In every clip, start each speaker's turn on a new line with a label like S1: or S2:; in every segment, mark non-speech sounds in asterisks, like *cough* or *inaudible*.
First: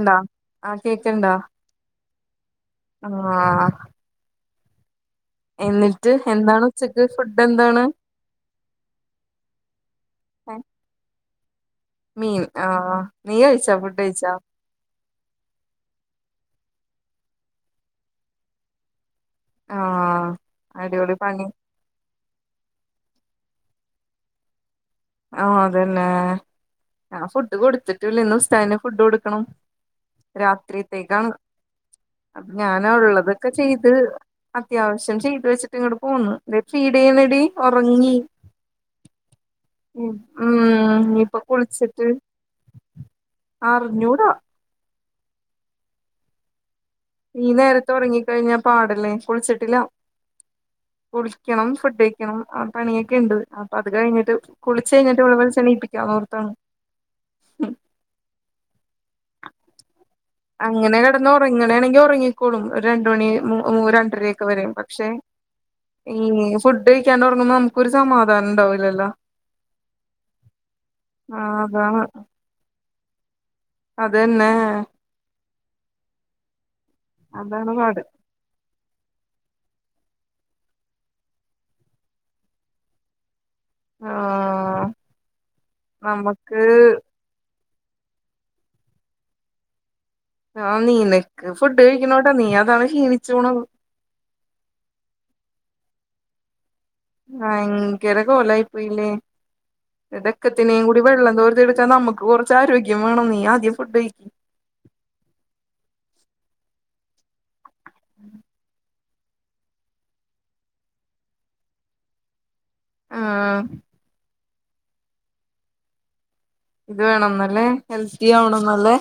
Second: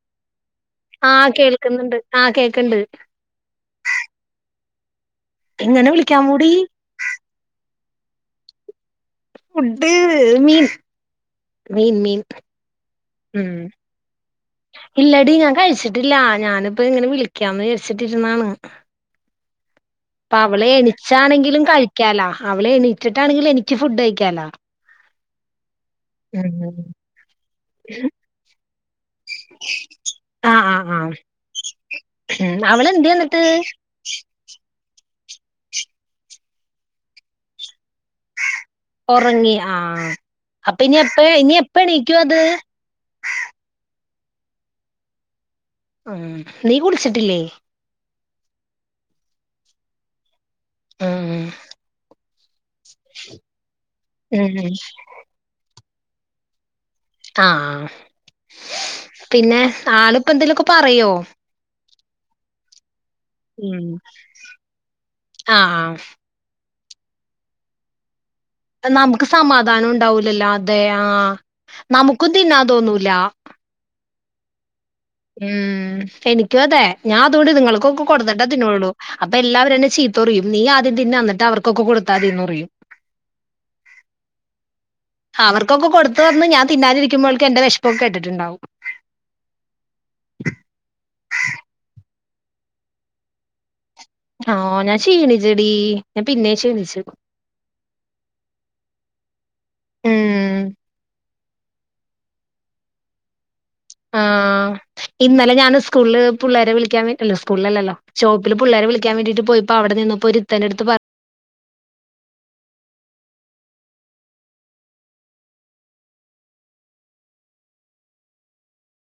S1: എന്താ
S2: ആ കേൾക്കുന്നുണ്ട് ആ കേക്ക്ണ്ട്
S1: ആ
S2: എങ്ങനെ
S1: എന്നിട്ട്
S2: വിളിക്കാൻ കൂടി
S1: എന്താണ് ഉച്ചക്ക് ഫുഡെന്താണ്?
S2: ഫുഡ്ഡ് മീൻ
S1: മീൻ ആ നീ
S2: ഉം
S1: കഴിച്ചാ ഫുഡ് കഴ്ച്ചാ?
S2: ഇല്ലടി ഞാൻ കഴിച്ചിട്ടില്ല ഞാനിപ്പൊ ഇങ്ങനെ വിളിക്കാന്ന് വേര്ച്ചിട്ടിരുന്നാണ്
S1: ആ
S2: അപ്പൊ അവളെ
S1: അടിപൊളി പണി
S2: എണീച്ചാണെങ്കിലും കഴിക്കാലാ അവളെ എണീറ്റിട്ടാണെങ്കിലും എനിക്ക് ഫുഡ് കഴിക്കാലാ
S1: ഓ അതെന്നെ
S2: ഉം
S1: ഞാം ഫുഡ് കൊടുത്തിട്ടില്ല ഇന്ന് ഉസ്താന് ഫുഡ് കൊടു ക്കണം
S2: ആഹ് ആഹ് ആഹ്
S1: രാത്രിത്തേക്കാണ് അപ്പൊ
S2: ഉം
S1: ഞാന
S2: അവളെന്തേ എന്നിട്ട്
S1: ഉള്ളതൊക്കെ ചെയ്ത് അത്യാവശ്യം ചെയ്ത് വെച്ചിട്ട് ഇങ്ങട് പോന്നു തിനെ ഫീഡെയ്യണോടി ഒറങ്ങി
S2: ഒറങ്ങി ആ അപ്പൊ ഇനി
S1: ഉം
S2: എപ്പെ
S1: ഇപ്പൊ
S2: ഇനി
S1: കുളിച്ചിട്ട്
S2: എപ്പെണിക്കും അത്
S1: അറിഞ്ഞൂടാ
S2: ഉം നീ കുളിച്ചിട്ടില്ലേ?
S1: ഒറങ്ങി കഴിഞ്ഞാ പാടല്ലേ കുളിച്ചിട്ടില്ലാ
S2: ഉം
S1: കുളിക്കണം ഫുഡ്യ്ക്കണം ആ പണിയൊക്കെണ്ട് അപ്പൊ അത് കഴിഞ്ഞിട്ട്
S2: ഉം
S1: കുളിച്ചേയ്ഞ്ഞിട്ട് ഓളെ വിള്ച്ചെണീപ്പിക്കാം നോർത്താണ്
S2: ആ പിന്നെ ആള്
S1: അങ്ങനെ കെടന്ന് ഒറങ്ങ്ണെണെങ്കി ഒറങ്ങിക്കോളും ഒര് രണ്ട് മണി ഓ
S2: ഉം
S1: രണ്ടരൊക്ക്. വരയും പക്ഷെ
S2: ആഹ്
S1: ഈ ഫുഡ് ഫുഡ് കെയിക്കാൻണ്ടോറങ്ങുബോ. നമുകൊരു സമാധാനം. ഉണ്ടാവില്ലല്ലോ
S2: നമുക്ക് സമാധാനം ഉണ്ടാവൂലല്ലോ. അതെ ആഹ.
S1: ആഹ് അതാണ്
S2: നമുക്കും തിന്നാൻ തോന്നൂല.
S1: അത് ന്നെ
S2: മ്മ്ഹ്. എനിക്കും അതെ ഞാൻ അതോണ്ട്
S1: അതാണ് പാട്
S2: നിങ്ങൾക്കൊക്കെ കൊടു ത്തിന്നൊള്ളൂ. അപ്പൊ എല്ലാവരു എന്നെ ചീത്തറയും. നീ ആദ്യം തിന്ന്ന്നെട്ട് അവർക്കൊക്കെ കൊടുത്താതിന്നറിയു.
S1: ആഹാ
S2: അവർക്കൊക്കെ കൊടുത്തുവന്ന്. ഞാ തിന്നാലിരിക്കുമ്പോൾക്ക് എന്റെ വെഷപ്പൊക്കെട്ടിട്ടുണ്ടാവും.
S1: ആഹ നീനക്ക് ഫുഡ് കഴിക്ണോണ്ട നീ അതാണ് ഷീണിച്ച്പോണത്.
S2: ആ. ഞാൻ ക്ഷീണിച്ചെടിഞാൻ പിന്നേം ക്ഷീണിച്ചു.
S1: ഭയങ്കരകൊലായി പ്പൊയിലെ.
S2: ഉം.
S1: ഇതെക്കത്തിനേയും കൂടിവെള്ളം തോർത്തി എടുക്കാ നമക്ക് കൊറച്ച് ആരോഗ്യംവേണം നീ ആദ്യം ഫുഡ്കഴി.
S2: ആഹ്. ഇന്നലെ ഞാന് സ്കുള് പുള്ളേരെ വിളിക്കാൻ സ്കൂളല്ലല്ലോ ഷോപ്പില് പുള്ളേരെ വിളിക്കാൻ വേണ്ടിയിട്ട് പോയി പ്പ അവടെനിന്നപ്പോ ഒരുത്തന്റെട്ത്ത് പ
S1: ആ ഇത് വേണംന്നല്ലേ ഹെൽത്തി ആവണംന്നല്ലേ.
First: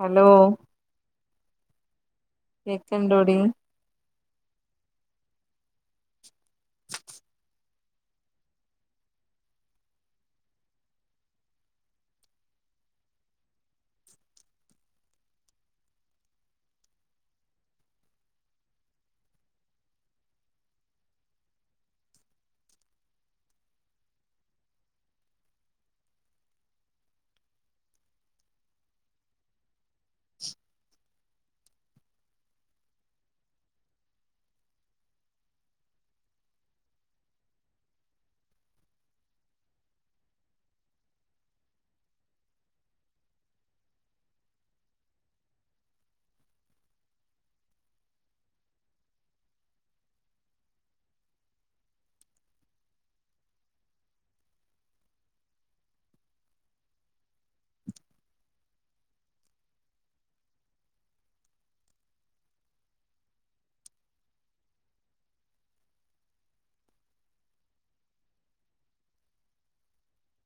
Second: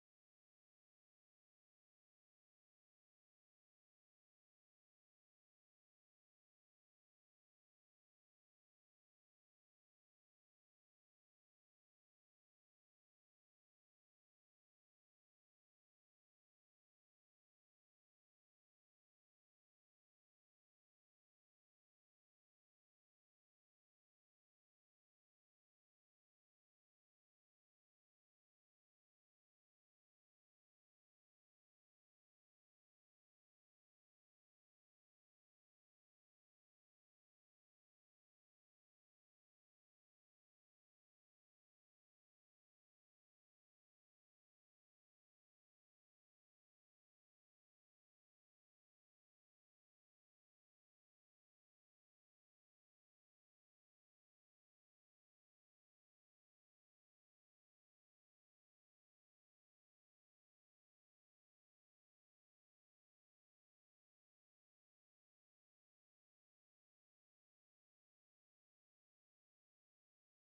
S1: ഹലോ. കേക്ക്ണ്ടോടി. *inaudible* *inaudible*